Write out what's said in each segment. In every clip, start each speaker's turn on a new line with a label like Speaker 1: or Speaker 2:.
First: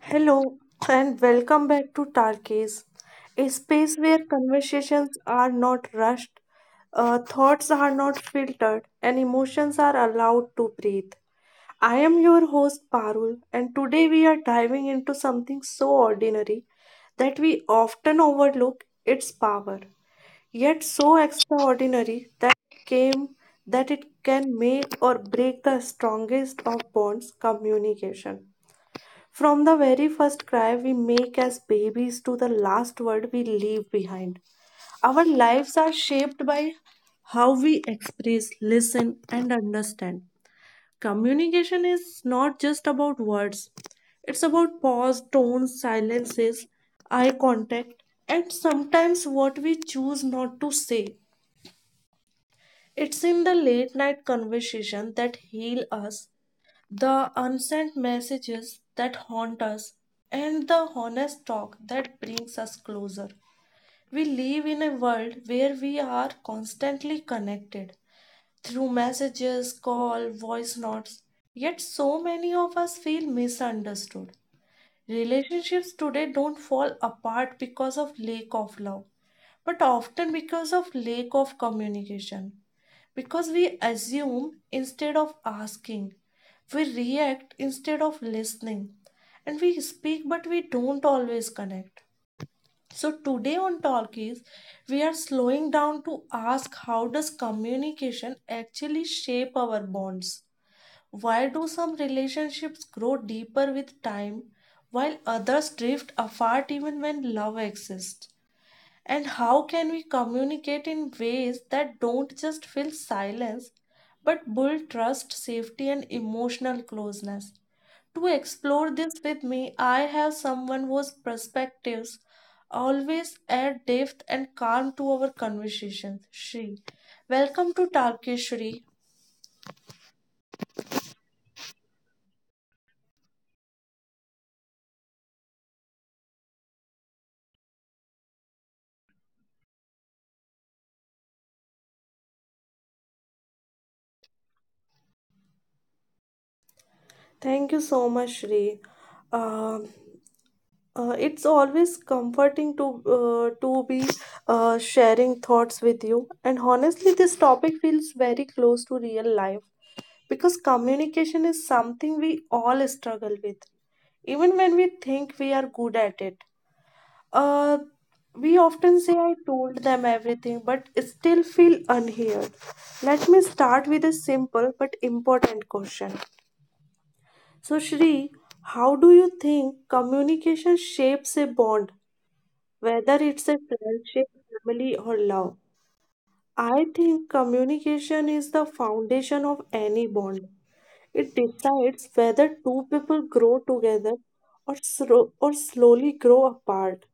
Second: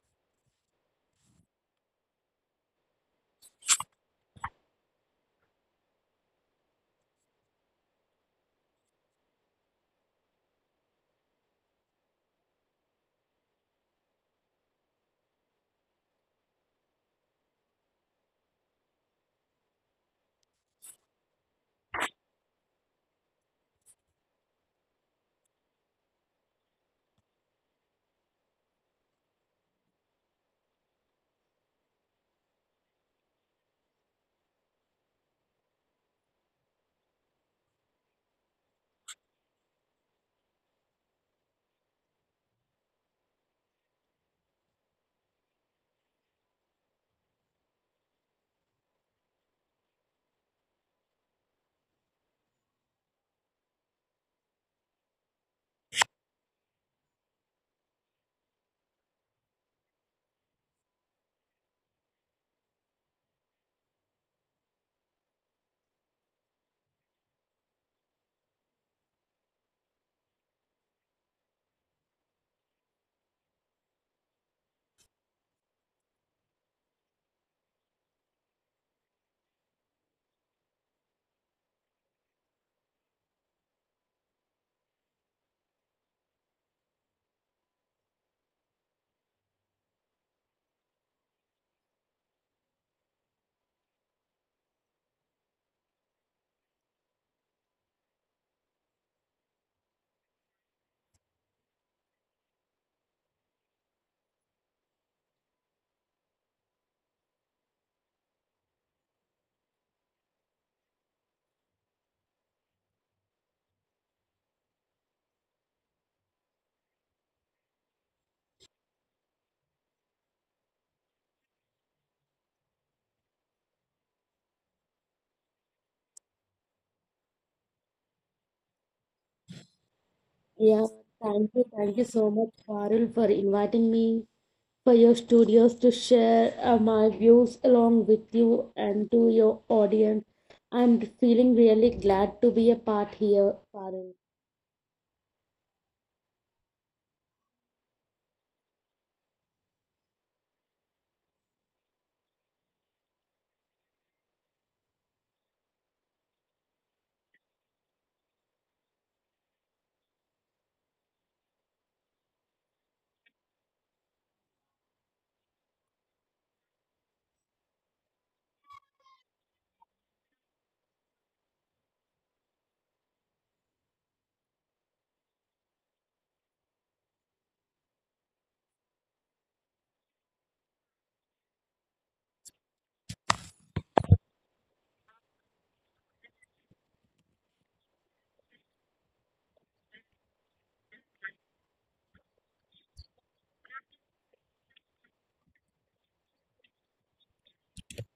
Speaker 1: Hello and welcome back to Tarkis, a space where conversations are not rushed, thoughts are not filtered, and emotions are allowed to breathe. I am your host Parul, and today we are diving into something so ordinary that we often overlook its power, yet so extraordinary that came that it can make or break the strongest of bonds communication. From the very first cry we make as babies to the last word we leave behind, our lives are shaped by how we express, listen, and understand. Communication is not just about words, it's about pause, tones, silences, eye contact, and sometimes what we choose not to say. It's in the late night conversation that heal us, the unsent messages that haunt us, and the honest talk that brings us closer. We live in a world where we are constantly connected through messages, call, voice notes. Yet so many of us feel misunderstood. Relationships today don't fall apart because of lack of love, but often because of lack of communication. Because we assume instead of asking, we react instead of listening, and we speak but we don't always connect. So, today on Talkies, we are slowing down to ask, how does communication actually shape our bonds? Why do some relationships grow deeper with time while others drift apart even when love exists? And how can we communicate in ways that don't just fill silence but build trust, safety, and emotional closeness? To explore this with me, I have someone whose perspectives always add depth and calm to our conversations. Shri, welcome to Talkish, Shri.
Speaker 2: Yeah, thank you. Thank you so much, Farul, for inviting me for your studios to share my views along with you and to your audience. I'm feeling really glad to be a part here, Farul.
Speaker 1: Thank you so much, Shri. Um, it's always comforting to to be sharing thoughts with you, and honestly this topic feels very close to real life because communication is something we all struggle with even when we think we are good at it uh, we often say, I told them everything, but still feel unheard. Let me start with a simple but important question. So, Shri, how do you think communication shapes a bond, whether it's a friendship, family, or love? I think communication is the foundation of any bond. It decides whether two people grow together or slowly grow apart.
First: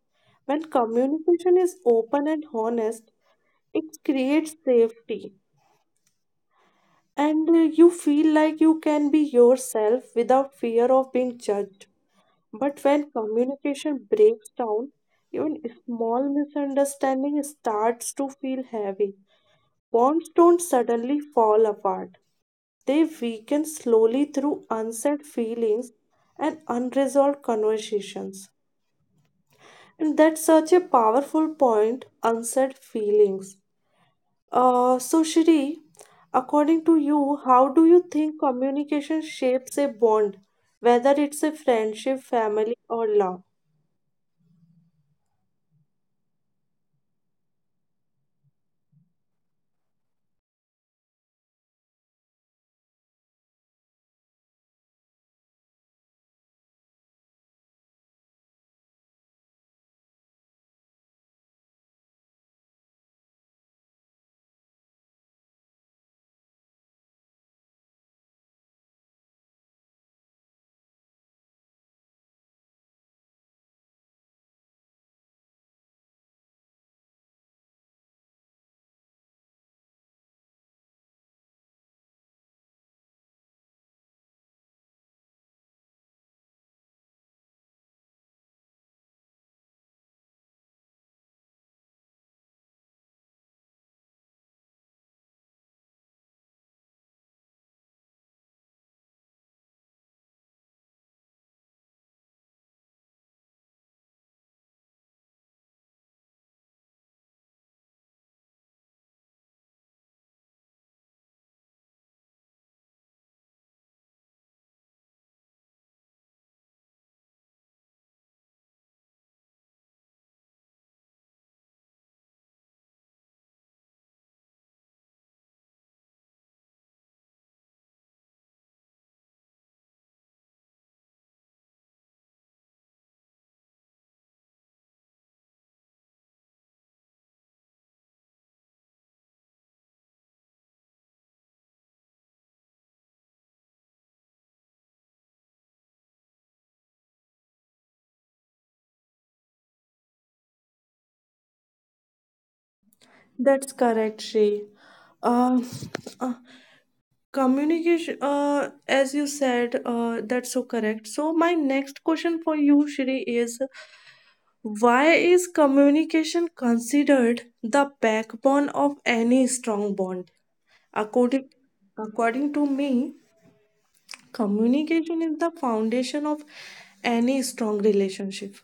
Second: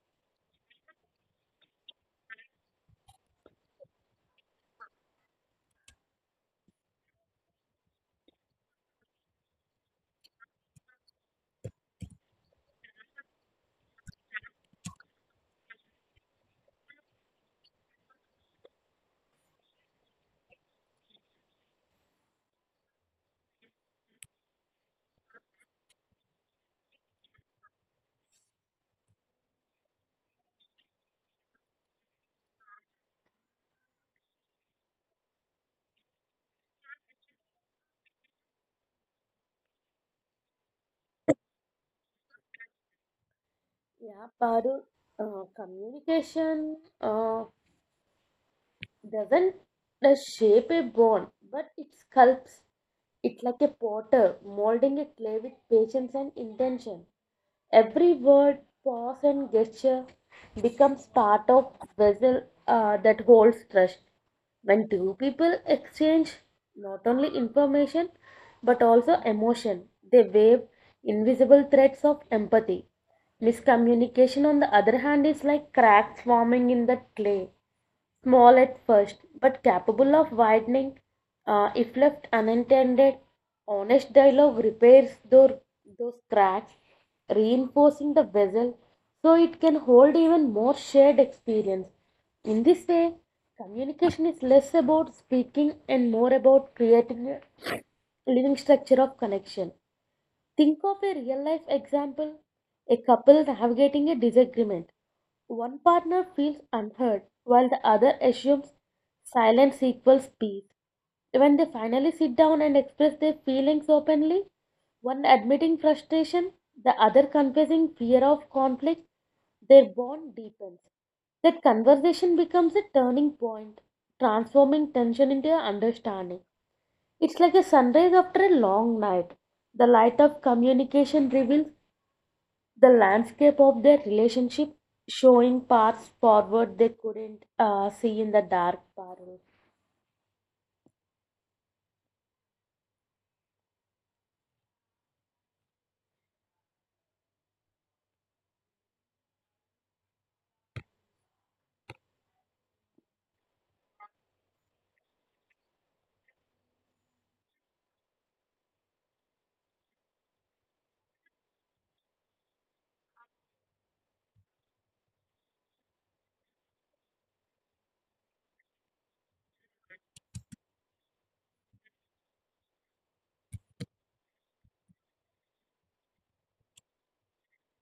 Speaker 1: When communication is open and honest, it creates safety, and you feel like you can be yourself without fear of being judged. But when communication breaks down, even a small misunderstanding starts to feel heavy. Bonds don't suddenly fall apart. They weaken slowly through unsaid feelings and unresolved conversations. And that's such a powerful point, unsaid feelings. So, Shri, according to you, how do you think communication shapes a bond, whether it's a friendship, family, or love?
Speaker 2: Yeah, Farul, communication. Doesn't shape a bone, but it sculpts it like a potter, molding a clay with patience and intention. Every word, pause, and gesture becomes part of vessel that holds trust. When two people exchange not only information but also emotion, they wave invisible threads of empathy. Miscommunication, on the other hand, is like cracks forming in the clay. Small at first, but capable of widening if left unintended. Honest dialogue repairs those cracks, reinforcing the vessel so it can hold even more shared experience. In this way, communication is less about speaking and more about creating a living structure of connection. Think of a real life example: a couple navigating a disagreement. One partner feels unheard while the other assumes silence equals peace. When they finally sit down and express their feelings openly, one admitting frustration, the other confessing fear of conflict, their bond deepens. That conversation becomes a turning point, transforming tension into understanding. It's like a sunrise after a long night. The light of communication reveals the landscape of their relationship, showing paths forward they couldn't see in the dark parallel.
Speaker 1: That's correct, Sri. Uh, uh, communication, as you said, that's so correct. So, my next question for you, Shri, is, why is communication considered the backbone of any strong bond? According, according to me, communication is the foundation of any strong relationship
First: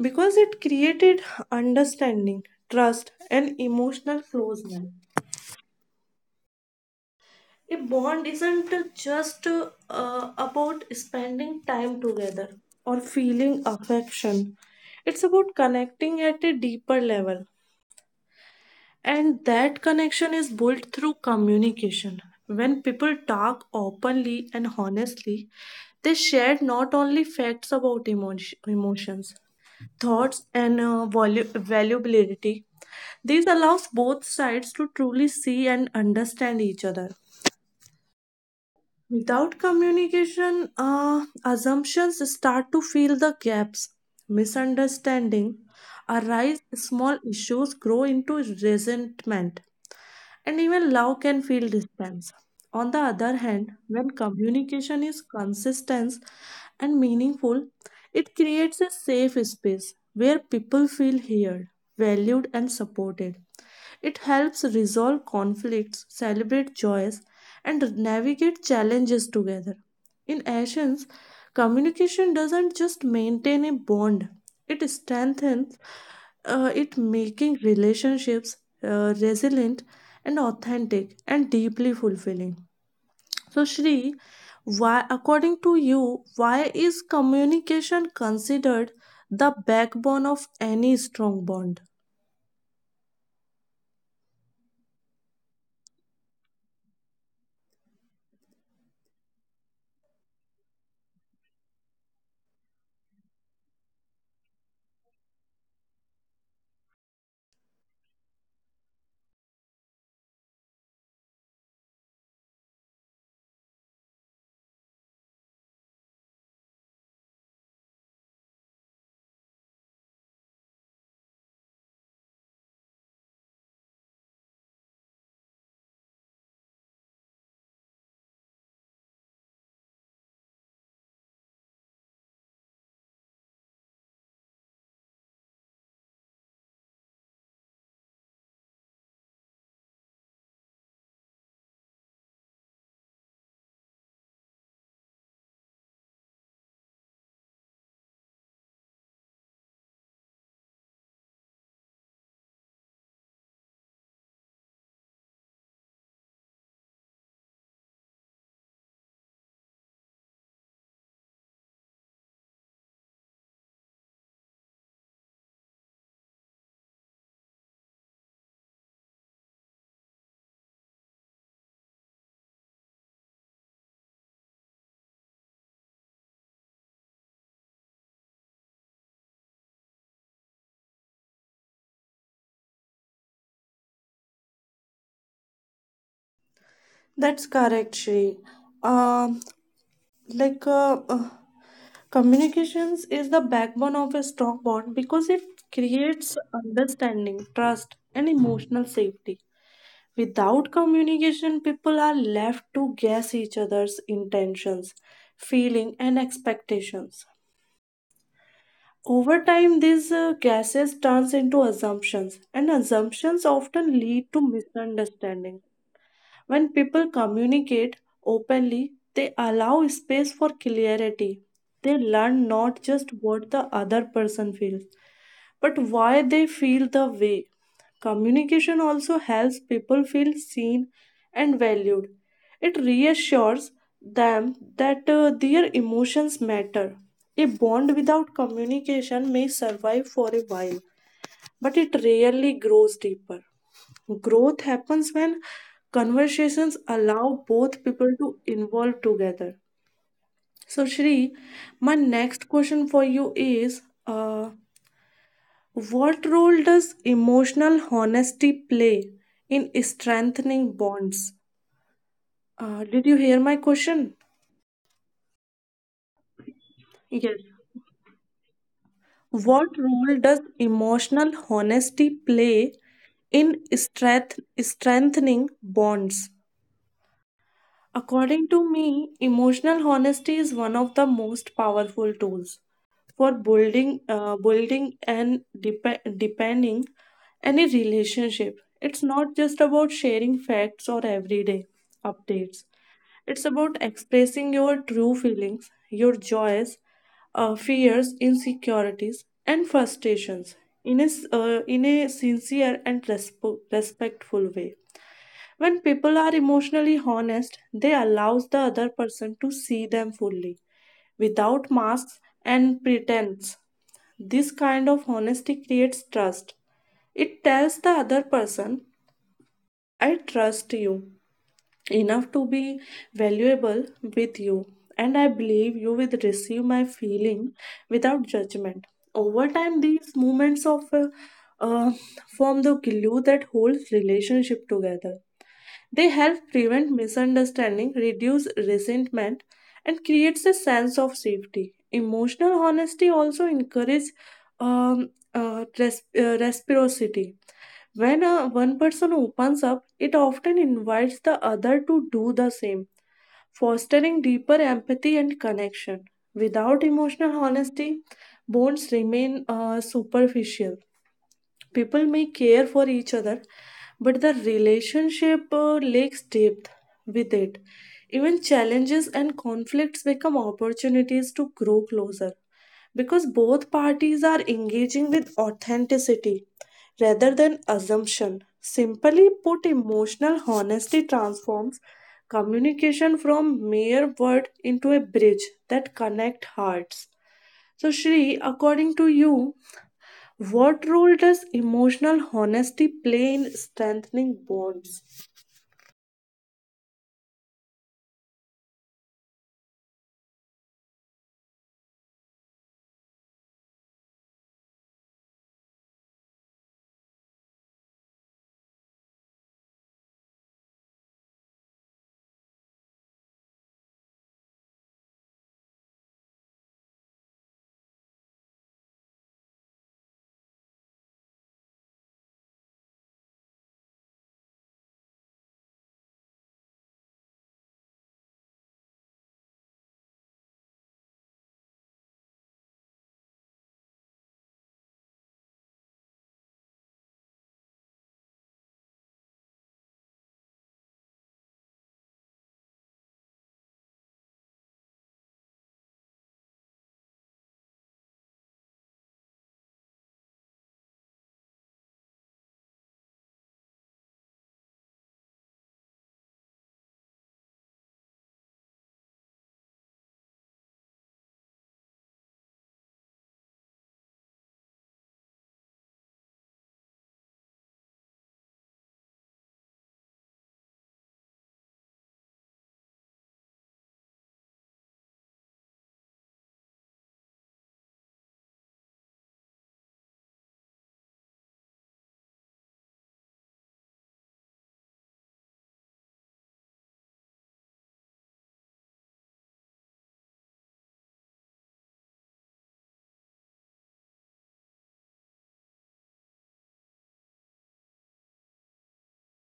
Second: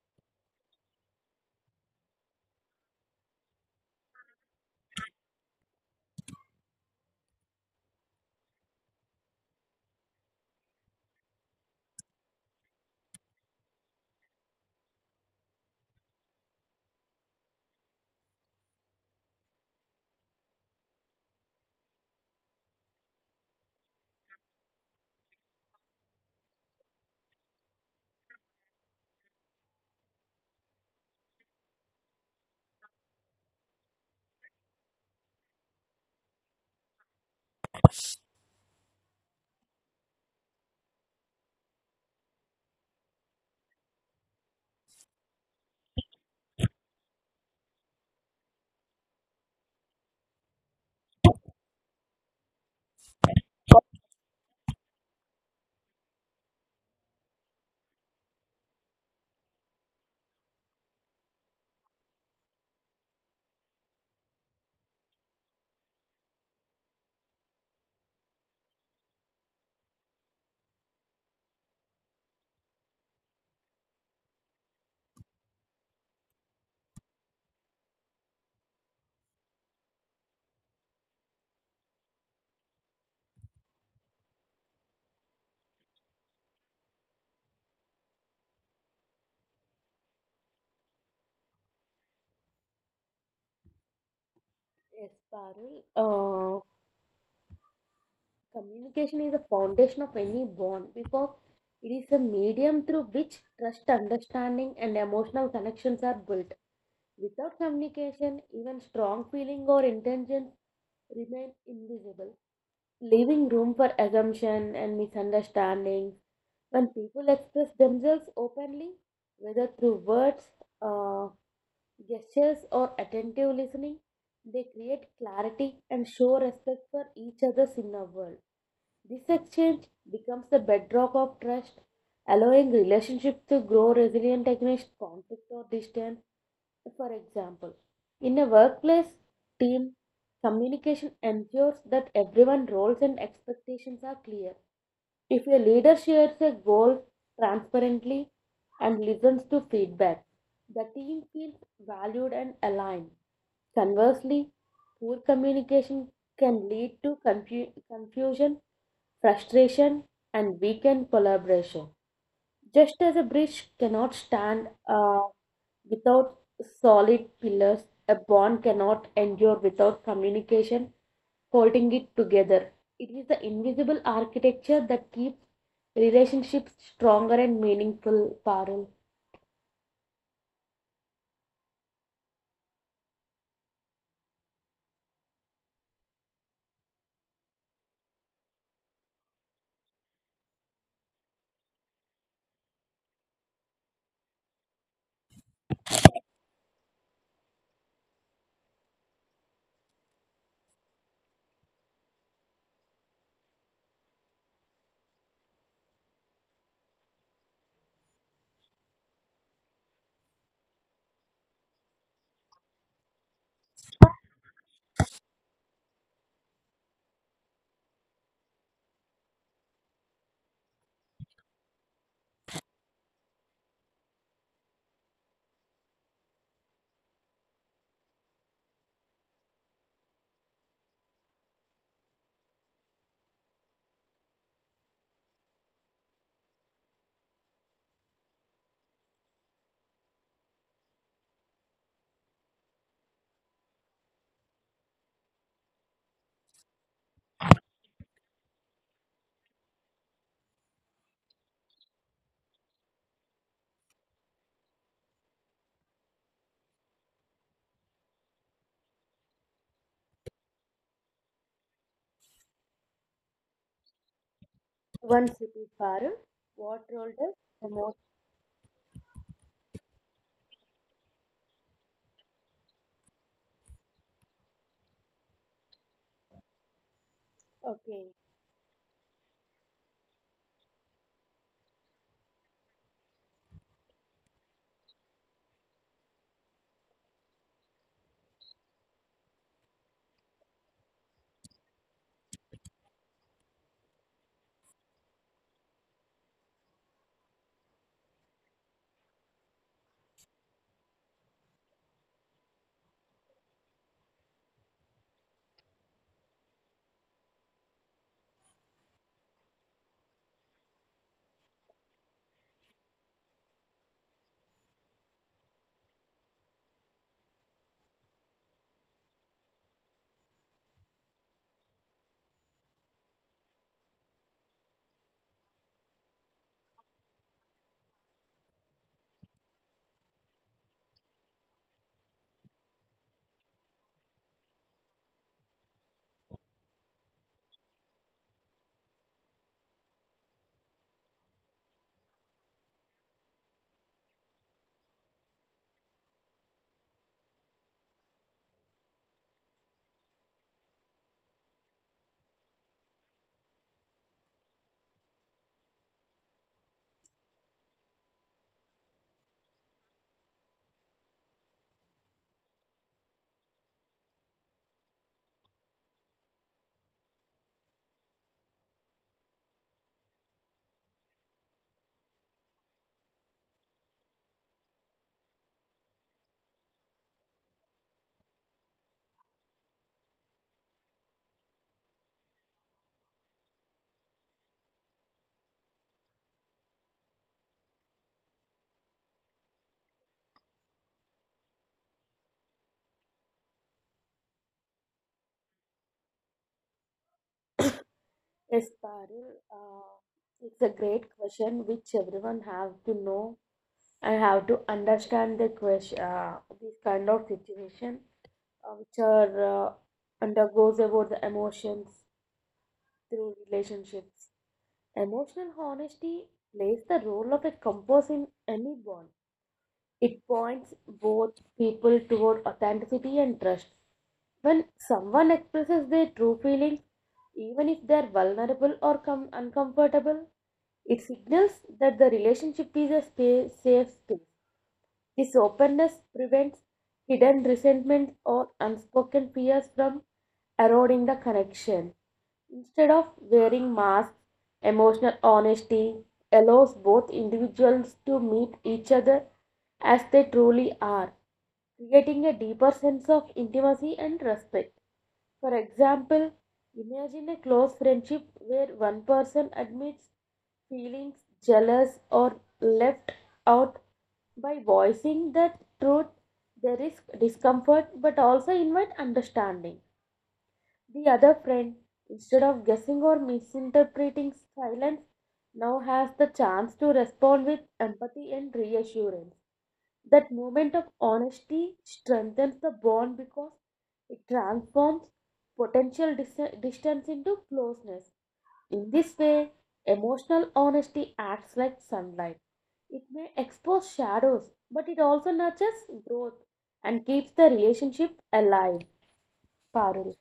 Speaker 1: because it created understanding, trust, and emotional closeness. A bond isn't just about spending time together or feeling affection. It's about connecting at a deeper level. And that connection is built through communication. When people talk openly and honestly, they share not only facts about emotions, thoughts, and valuability. This allows both sides to truly see and understand each other. Without communication, assumptions start to fill the gaps. Misunderstanding arise, small issues grow into resentment, and even love can feel distance. On the other hand, when communication is consistent and meaningful, it creates a safe space where people feel heard, valued, and supported. It helps resolve conflicts, celebrate joys, and navigate challenges together. In essence, communication doesn't just maintain a bond, it strengthens it, making relationships resilient and authentic and deeply fulfilling. So, Shri, why, according to you, why is communication considered the backbone of any strong bond?
Speaker 2: Yes, parallel. Communication is the foundation of any bond because it is a medium through which trust, understanding, and emotional connections are built. Without communication, even strong feeling or intention remain invisible, leaving room for assumption and misunderstanding. When people express themselves openly, whether through words, uh, gestures, or attentive listening, they create clarity and show respect for each other's inner world. This exchange becomes the bedrock of trust, allowing relationships to grow resilient against conflict or distance. For example, in a workplace team, communication ensures that everyone's roles and expectations are clear. If a leader shares a goal transparently and listens to feedback, the team feels valued and aligned. Conversely, poor communication can lead to confusion, frustration, and weakened collaboration. Just as a bridge cannot stand without solid pillars, a bond cannot endure without communication holding it together. It is the invisible architecture that keeps relationships stronger and meaningful, Parul.
Speaker 1: That's correct, Shri. Um, like communications is the backbone of a strong bond because it creates understanding, trust, and emotional safety. Without communication, people are left to guess each other's intentions, feeling, and expectations. Over time, these guesses turns into assumptions, and assumptions often lead to misunderstanding. When people communicate openly, they allow space for clarity. They learn not just what the other person feels, but why they feel the way. Communication also helps people feel seen and valued. It reassures them that their emotions matter. A bond without communication may survive for a while, but it rarely grows deeper. Growth happens when conversations allow both people to involve together. So, Shri, my next question for you is what role does emotional honesty play in strengthening bonds? Did you hear my question?
Speaker 2: One city, Parul. What role does
Speaker 1: Yes.
Speaker 2: emotion?
Speaker 1: What role does emotional honesty play in strengthening bonds?
Speaker 2: Okay,
Speaker 1: According to me, emotional honesty is one of the most powerful tools for building and depending any relationship. It's not just about sharing facts or everyday updates. It's about expressing your true feelings, your joys, fears, insecurities, and frustrations in a sincere and respectful way. When people are emotionally honest, they allows the other person to see them fully without masks and pretense. This kind of honesty creates trust. It tells the other person, I trust you enough to be valuable with you, and I believe you will receive my feeling without judgment. Over time, these moments of uh, form the glue that holds relationship together. They help prevent misunderstanding, reduce resentment, and creates a sense of safety. Emotional honesty also encourages reciprocity. When one person opens up, it often invites the other to do the same, fostering deeper empathy and connection. Without emotional honesty, bonds remain superficial. People may care for each other, but the relationship lacks depth. With it, even challenges and conflicts become opportunities to grow closer because both parties are engaging with authenticity rather than assumption. Simply put, emotional honesty transforms communication from mere word into a bridge that connect hearts. So, Shri, according to you, what role does emotional honesty play in strengthening bonds?
Speaker 2: yes, Parul. It's a great question which everyone have to know. I have to understand the question, this kind of situation, which are undergoes about the emotions through relationships. Emotional honesty plays the role of a compass in any bond. It points both people toward authenticity and trust. When someone expresses their true feelings, even if they are vulnerable or uncomfortable, it signals that the relationship is a safe space. This openness prevents hidden resentments or unspoken fears from eroding the connection. Instead of wearing masks, emotional honesty allows both individuals to meet each other as they truly are, creating a deeper sense of intimacy and respect. For example, imagine a close friendship where one person admits feelings jealous or left out. By voicing the truth, there is discomfort but also invite understanding. The other friend, instead of guessing or misinterpreting silence, now has the chance to respond with empathy and reassurance. That moment of honesty strengthens the bond because it transforms potential distance into closeness. In this way, emotional honesty acts like sunlight. It may expose shadows, but it also nurtures growth and keeps the relationship alive. Parul.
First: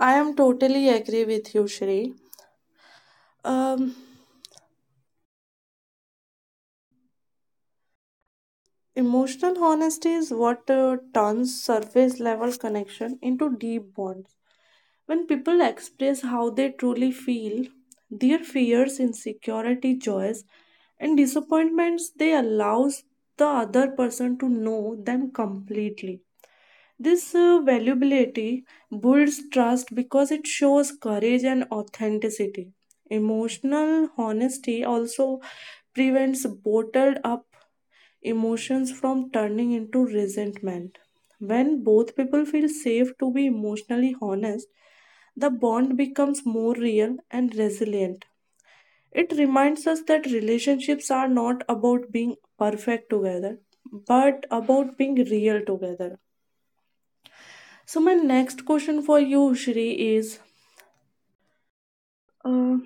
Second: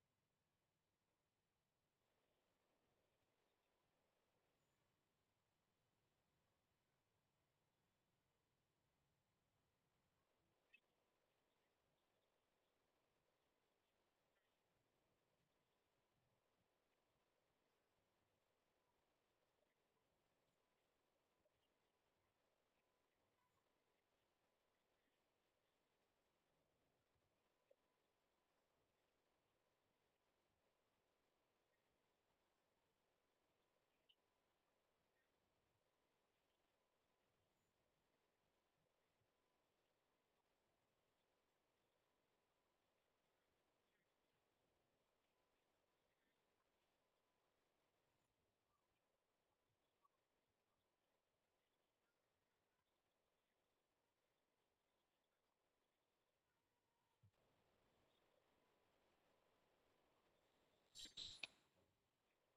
Speaker 1: I am totally agree with you, Shri. Um, emotional honesty is what turns surface level connection into deep bonds. When people express how they truly feel, their fears, insecurity, joys, and disappointments, they allows the other person to know them completely. This valuability builds trust because it shows courage and authenticity. Emotional honesty also prevents bottled up emotions from turning into resentment. When both people feel safe to be emotionally honest, the bond becomes more real and resilient. It reminds us that relationships are not about being perfect together, but about being real together. So, my next question for you, Shri, is, uh,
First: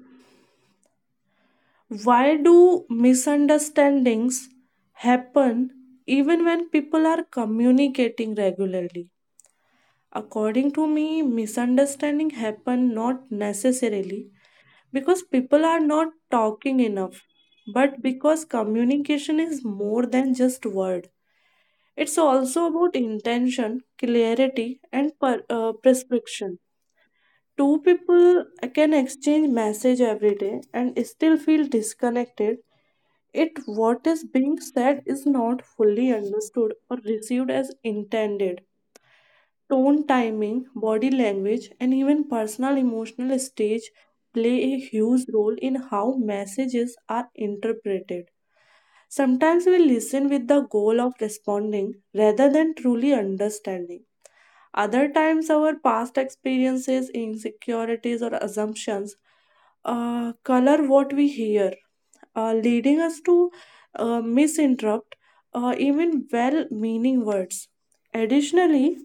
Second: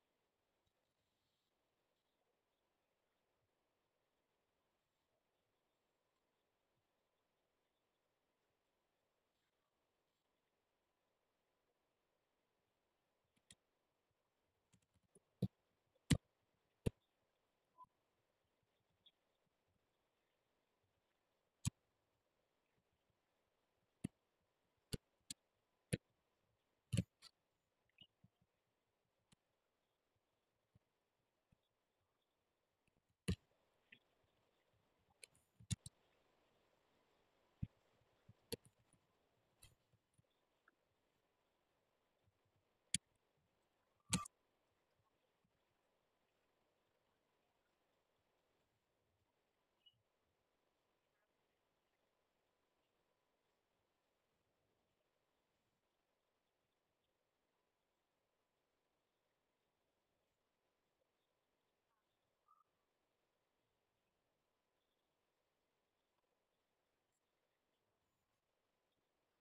Speaker 1: why do misunderstandings happen even when people are communicating regularly? According to me, misunderstanding happen not necessarily because people are not talking enough, but because communication is more than just word. It's also about intention, clarity, and prescription. Two people can exchange message every day and still feel disconnected it what is being said is not fully understood or received as intended. Tone, timing, body language, and even personal emotional stage play a huge role in how messages are interpreted. Sometimes we listen with the goal of responding rather than truly understanding. Other times, our past experiences, insecurities, or assumptions color what we hear, leading us to misinterpret even well meaning words. Additionally,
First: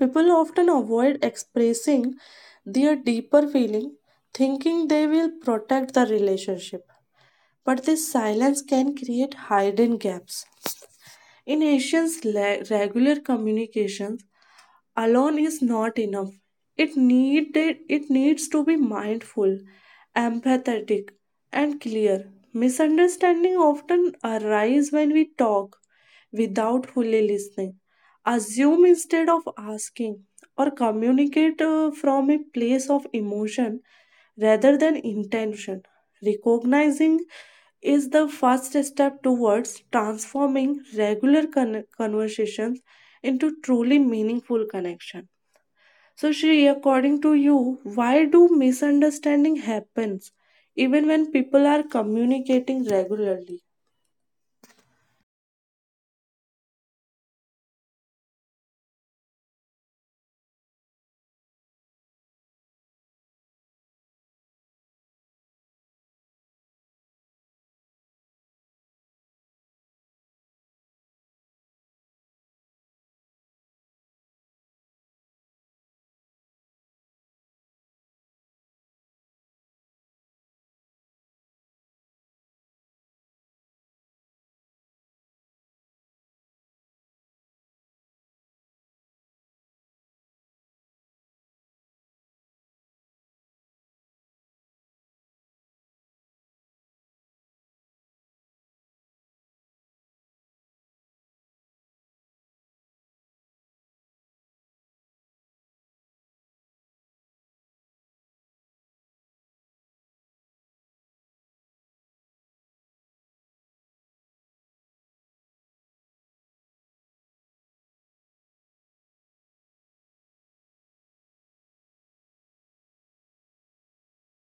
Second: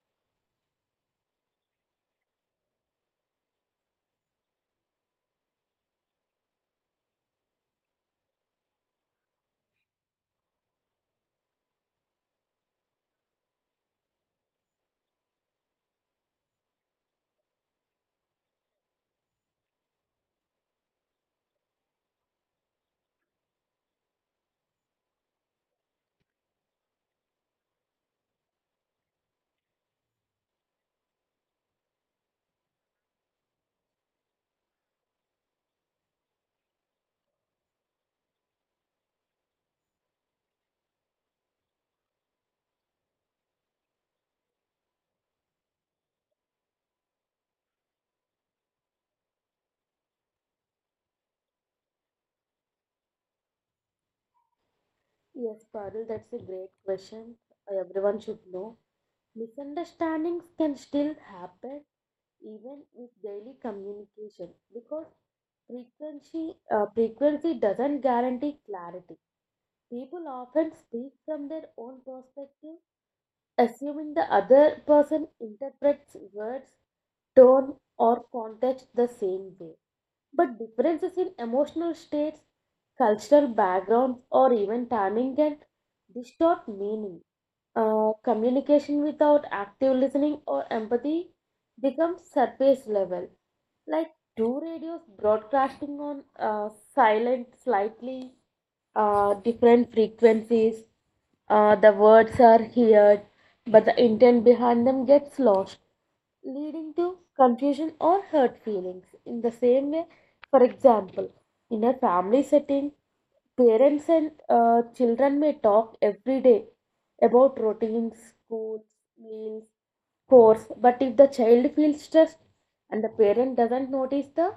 Speaker 1: people often avoid expressing their deeper feeling, thinking they will protect the relationship. But this silence can create hidden gaps. In Asians' regular communication, alone is not enough. It needs to be mindful, empathetic, and clear. Misunderstanding often arise when we talk without fully listening, assume instead of asking, or communicate from a place of emotion rather than intention. Recognizing is the first step towards transforming regular conversations into truly meaningful connection. So, Shri, according to you, why do misunderstanding happens even when people are communicating regularly?
Speaker 2: Yes, Parul, that's a great question. Everyone should know. Misunderstandings can still happen even with daily communication because frequency doesn't guarantee clarity. People often speak from their own perspective, assuming the other person interprets words, tone, or context the same way. But differences in emotional states, cultural backgrounds, or even timing can distort meaning. Communication without active listening or empathy becomes surface level, like two radios broadcasting on silent slightly different frequencies. The words are heard, but the intent behind them gets lost, leading to confusion or hurt feelings. In the same way, for example, in a family setting, parents and children may talk every day about routines, schools, meals, chores, but if the child feels stressed and the parent doesn't notice the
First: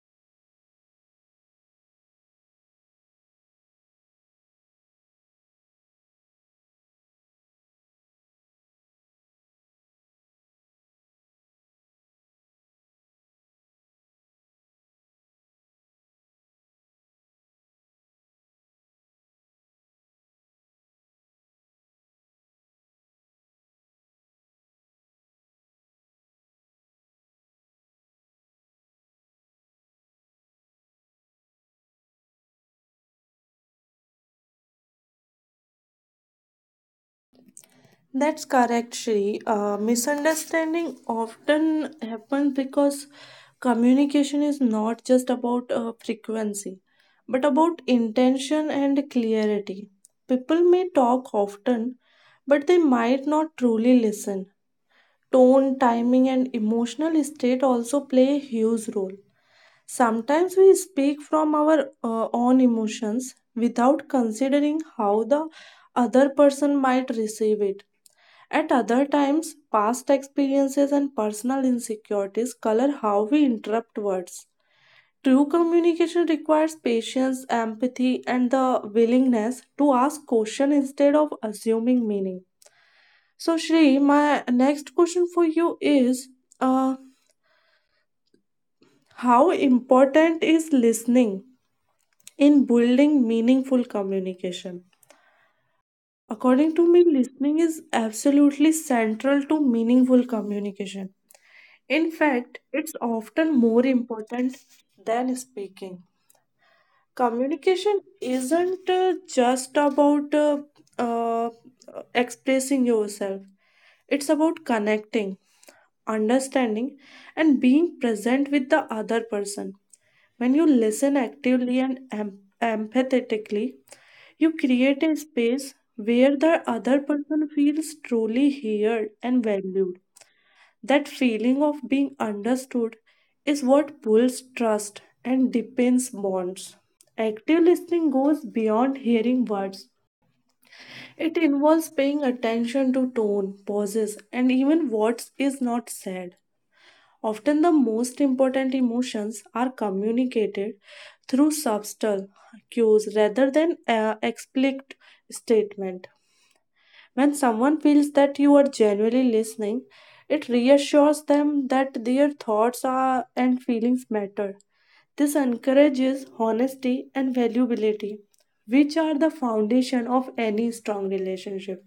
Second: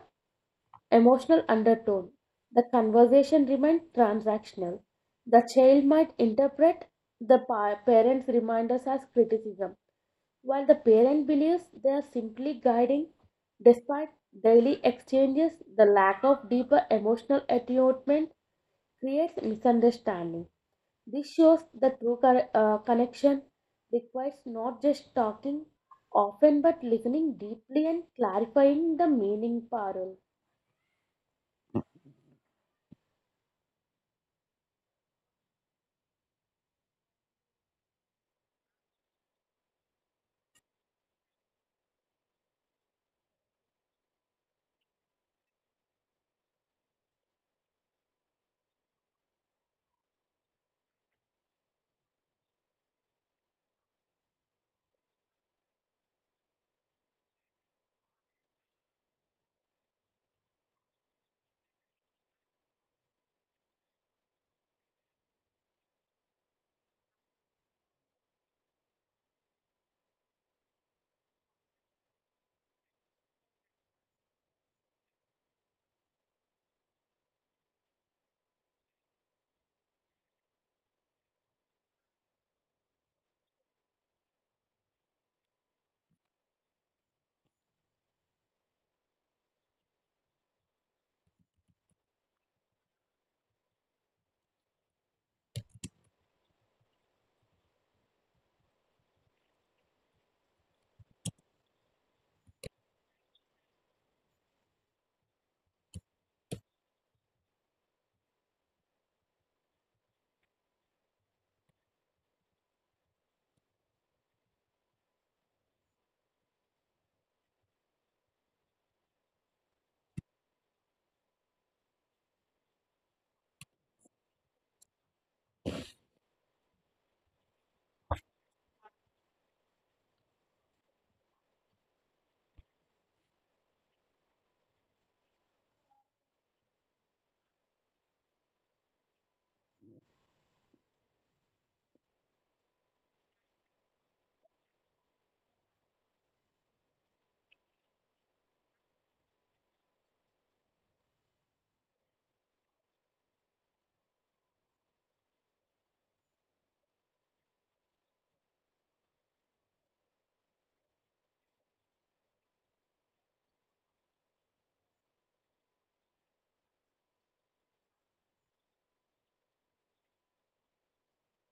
Speaker 2: emotional undertone, the conversation remains transactional. The child might interpret the parent's reminders as criticism, while the parent believes they are simply guiding. Despite daily exchanges, the lack of deeper emotional attunement creates misunderstanding. This shows the true connection requires not just talking often but listening deeply and clarifying the meaning, Parul.
Speaker 1: That's correct, Shri. Misunderstanding often happens because communication is not just about frequency, but about intention and clarity. People may talk often, but they might not truly listen. Tone, timing, and emotional state also play a huge role. Sometimes we speak from our own emotions without considering how the other person might receive it. At other times, past experiences and personal insecurities color how we interpret words. True communication requires patience, empathy, and the willingness to ask questions instead of assuming meaning. So, Shri, my next question for you is, uh, how important is listening in building meaningful communication? According to me, listening is absolutely central to meaningful communication. In fact, it's often more important than speaking. Communication isn't just about uh, expressing yourself, it's about connecting, understanding, and being present with the other person. When you listen actively and empathetically, you create a space where the other person feels truly heard and valued. That feeling of being understood is what builds trust and deepens bonds. Active listening goes beyond hearing words. It involves paying attention to tone, pauses, and even what is not said. Often, the most important emotions are communicated through subtle cues rather than explicit statement. When someone feels that you are genuinely listening, it reassures them that their thoughts are, and feelings matter. This encourages honesty and valuability, which are the foundation of any strong relationship.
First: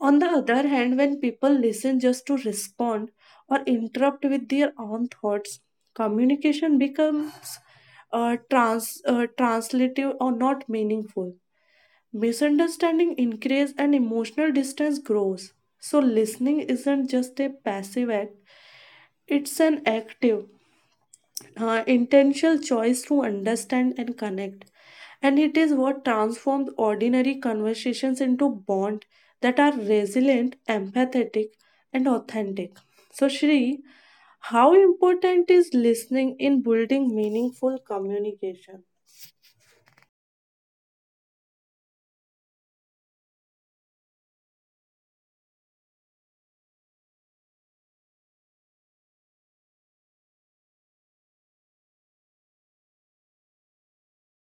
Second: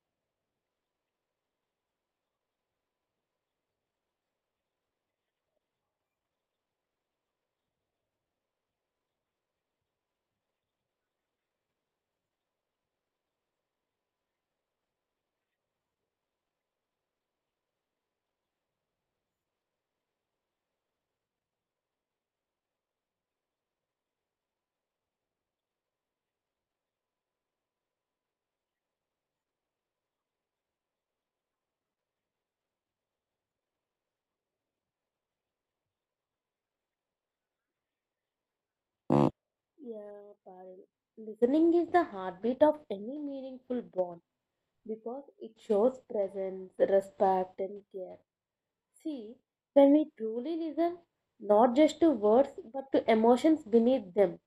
Speaker 1: On the other hand, when people listen just to respond or interrupt with their own thoughts, communication becomes translative or not meaningful. Misunderstanding increase and emotional distance grows. So listening isn't just a passive act, it's an active, intentional choice to understand and connect. And it is what transforms ordinary conversations into bonds that are resilient, empathetic, and authentic. So, Shri, how important is listening in building meaningful communication?
Speaker 2: Yeah, Parul. Listening is the heartbeat of any meaningful bond because it shows presence, respect, and care. See, when we truly listen, not just to words but to emotions beneath them,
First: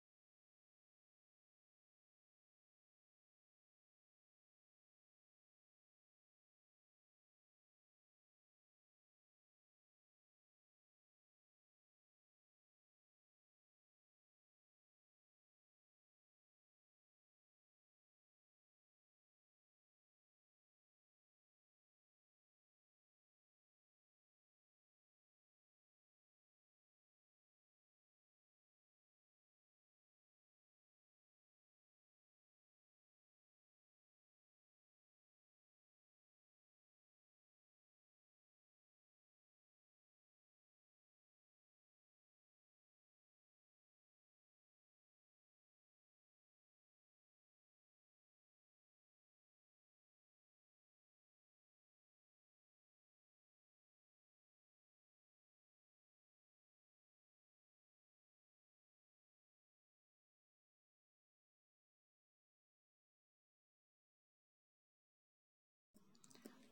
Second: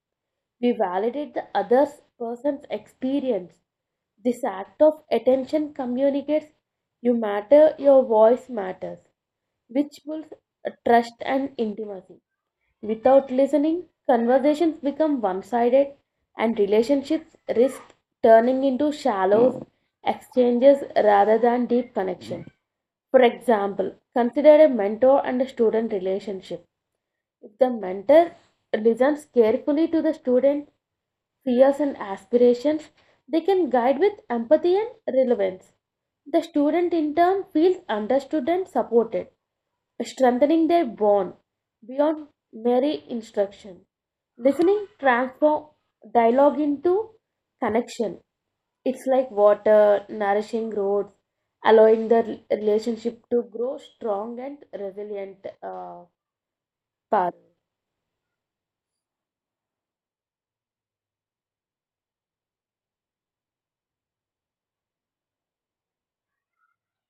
Speaker 2: we validate the other person's experience. This act of attention communicates you matter, your voice matters, which builds trust and intimacy. Without listening, conversations become one sided and relationships risk turning into shallow exchanges rather than deep connection. For example, consider a mentor and a student relationship. If the mentor listens carefully to the student, fears and aspirations, they can guide with empathy and relevance. The student in turn feels understood and supported, strengthening their bond beyond mere instruction. Listening transforms dialogue into connection. It's like water nourishing roots, allowing the relationship to grow strong and resilient. Parul.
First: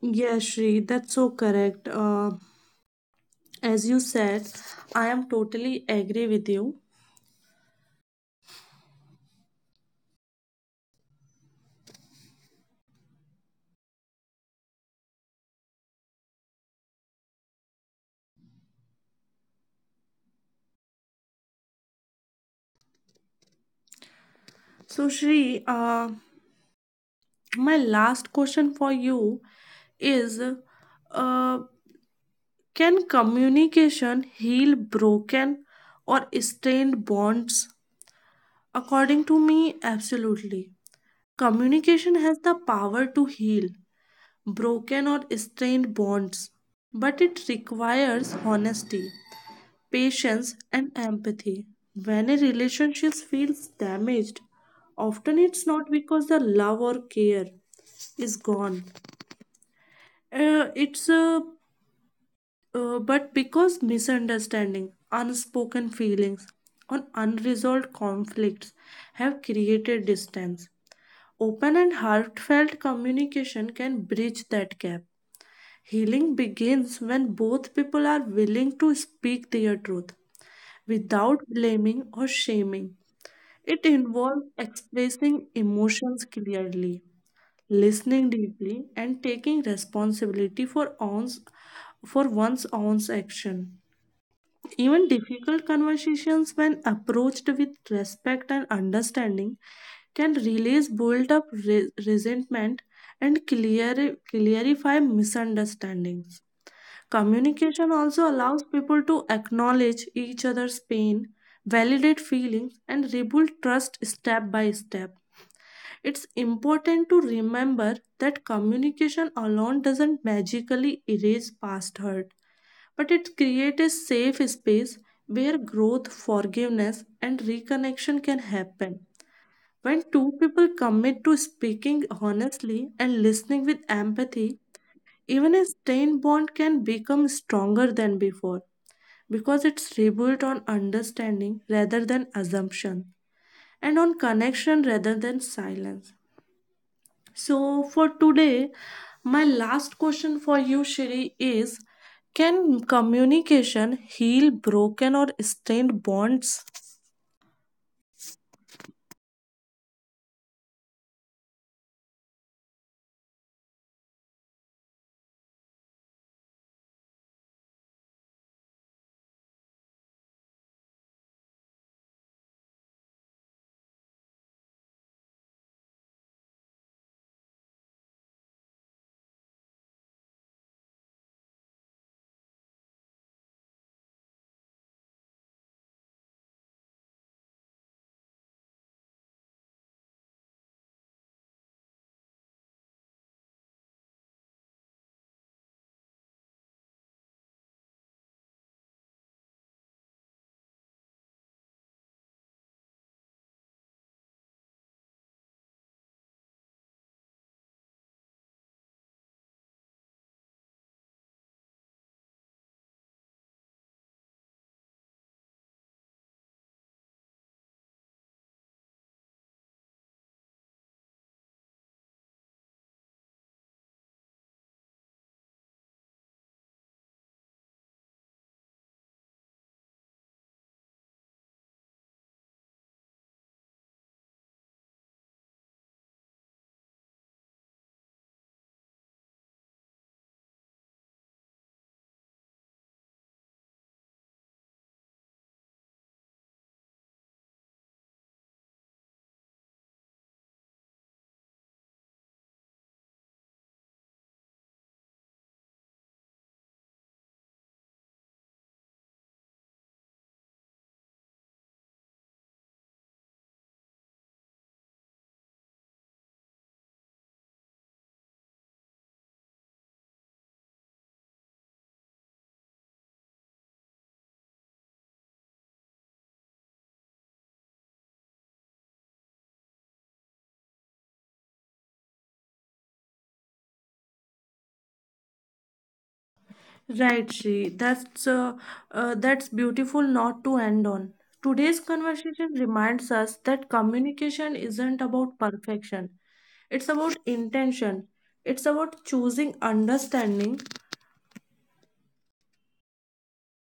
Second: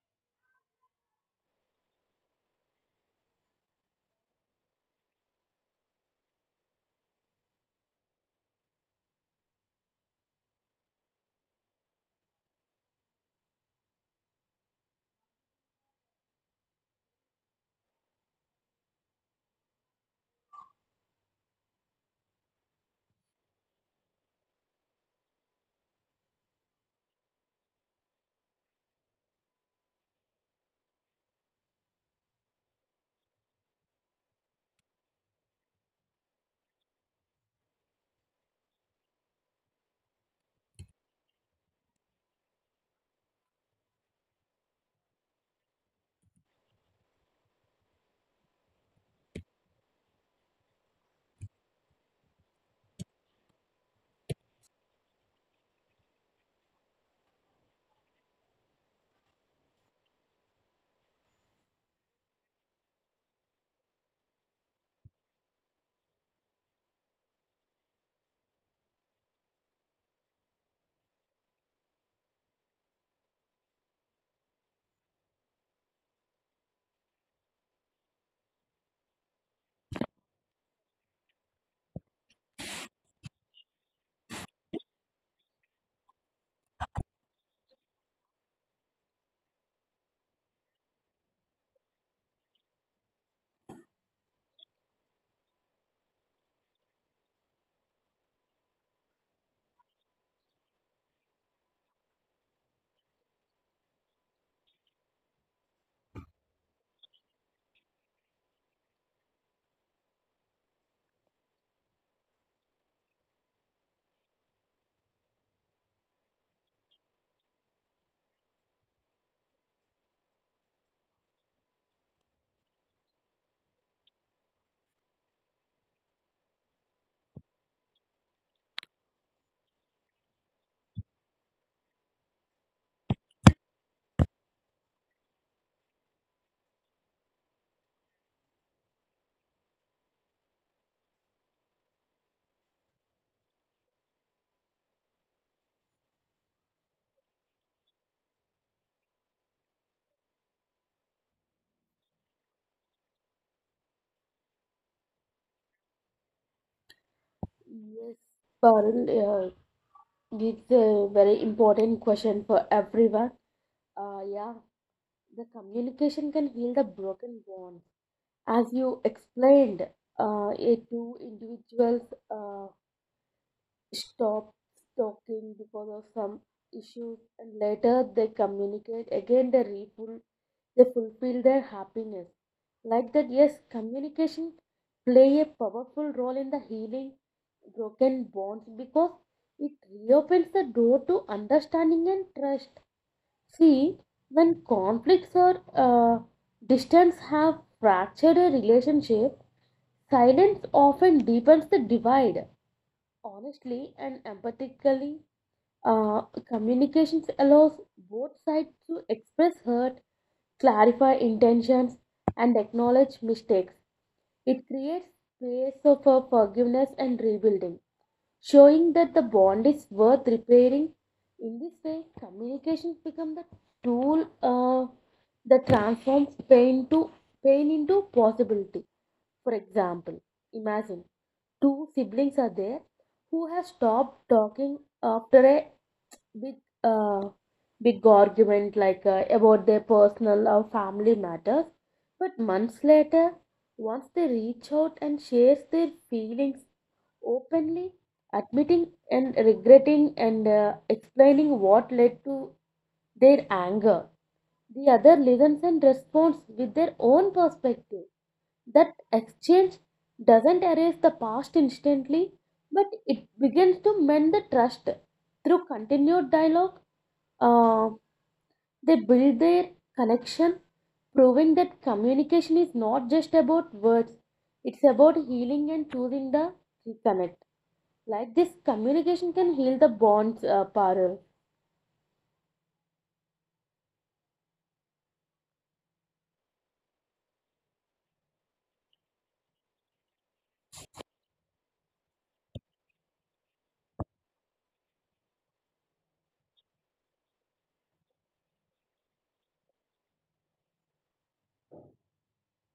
Speaker 1: Yes, Shri, that's so correct. As you said, I am totally agree with you. So, Shri, my last question for you is uh, can communication heal broken or strained bonds? According to me, absolutely. Communication has the power to heal broken or strained bonds, but it requires honesty, patience, and empathy. When a relationship feels damaged, often it's not because the love or care is gone. It's But because misunderstanding, unspoken feelings, or unresolved conflicts have created distance. Open and heartfelt communication can bridge that gap. Healing begins when both people are willing to speak their truth without blaming or shaming. It involves expressing emotions clearly, listening deeply, and taking responsibility for for one's own action. Even difficult conversations, when approached with respect and understanding, can release built up resentment and clarify misunderstandings. Communication also allows people to acknowledge each other's pain, validate feelings, and rebuild trust step by step. It's important to remember that communication alone doesn't magically erase past hurt, but it creates a safe space where growth, forgiveness, and reconnection can happen. When two people commit to speaking honestly and listening with empathy, even a strained bond can become stronger than before because it's rebuilt on understanding rather than assumption and on connection rather than silence. So, for today, my last question for you, Shiri, is can communication heal broken or strained bonds?
Speaker 2: Yes, Parul. It's a very important question for everyone. Yeah, the communication can heal the broken bond. As you explained, it two individuals uh, stop talking because of some issues, and later they communicate again they they fulfill their happiness. Like that, yes, communication play a powerful role in the healing broken bonds because it reopens the door to understanding and trust. See, when conflicts or uh, distance have fractured a relationship, silence often deepens the divide. Honestly and empathically, uh, communications allows both sides to express hurt, clarify intentions, and acknowledge mistakes. It creates space of forgiveness and rebuilding, showing that the bond is worth repairing. In this way, communications become the tool that transforms pain into possibility. For example, imagine two siblings are there who have stopped talking after a big uh, big argument, like about their personal or family matters. But months later, once they reach out and share their feelings openly, admitting and regretting and explaining what led to their anger, the other listens and responds with their own perspective. That exchange doesn't erase the past instantly, but it begins to mend the trust. Through continued dialogue, uh, they build their connection, proving that communication is not just about words, it's about healing and choosing the reconnect. Like this, communication can heal the bonds, Parul.
Speaker 1: Right, Shri. That's beautiful not to end on. Today's conversation reminds us that communication isn't about perfection. It's about intention. It's about choosing understanding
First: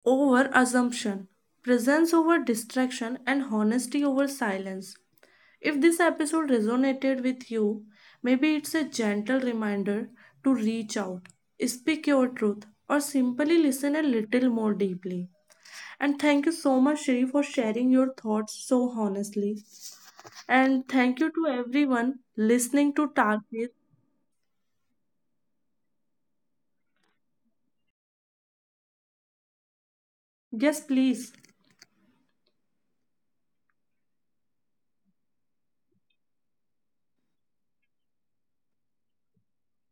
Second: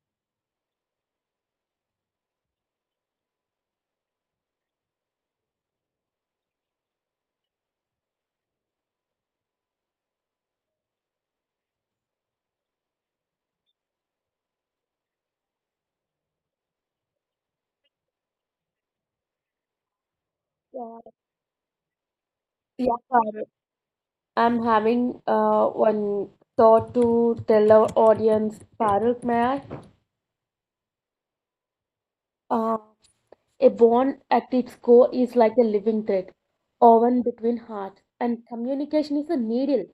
Speaker 1: over assumption, presence over distraction, and honesty over silence. If this episode resonated with you, maybe it's a gentle reminder to reach out, speak your truth, or simply listen a little more deeply. And thank you so much, Shri, for sharing your thoughts so honestly. And
Speaker 2: Yeah,
Speaker 1: thank you to everyone listening
Speaker 2: yeah,
Speaker 1: to
Speaker 2: Parul.
Speaker 1: Target.
Speaker 2: I'm having one thought to tell our audience. Parul, may I?
Speaker 1: Yes, please.
Speaker 2: Uh, A bond at its core is like a living thread, woven between hearts, and communication is a needle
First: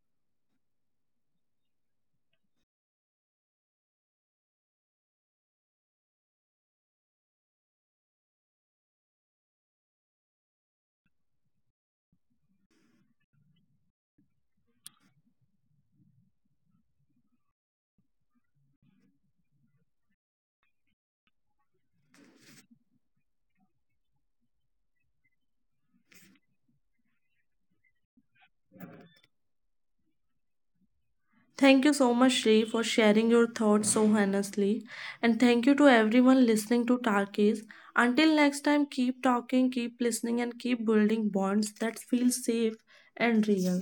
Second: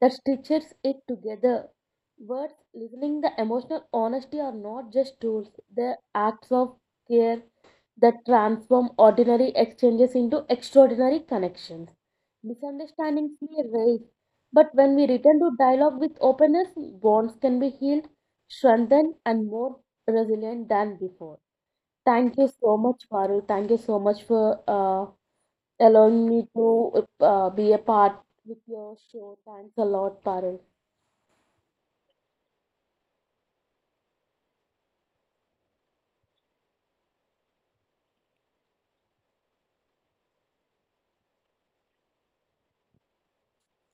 Speaker 2: that stitches it together. Words, listening, the emotional honesty are not just tools, they're acts of care that transform ordinary exchanges into extraordinary connections. Misunderstandings may arise, but when we return to dialogue with openness, bonds can be healed, strengthened, and more resilient than before. Thank you so much, Parul. Thank you so much for allowing me to be a part with your show. Thanks a lot, Parul.
Speaker 1: Thank you so much, Shri, for sharing your thoughts so honestly. And thank you to everyone listening to Tarkis. Until next time, keep talking, keep listening, and keep building bonds that feel safe and real.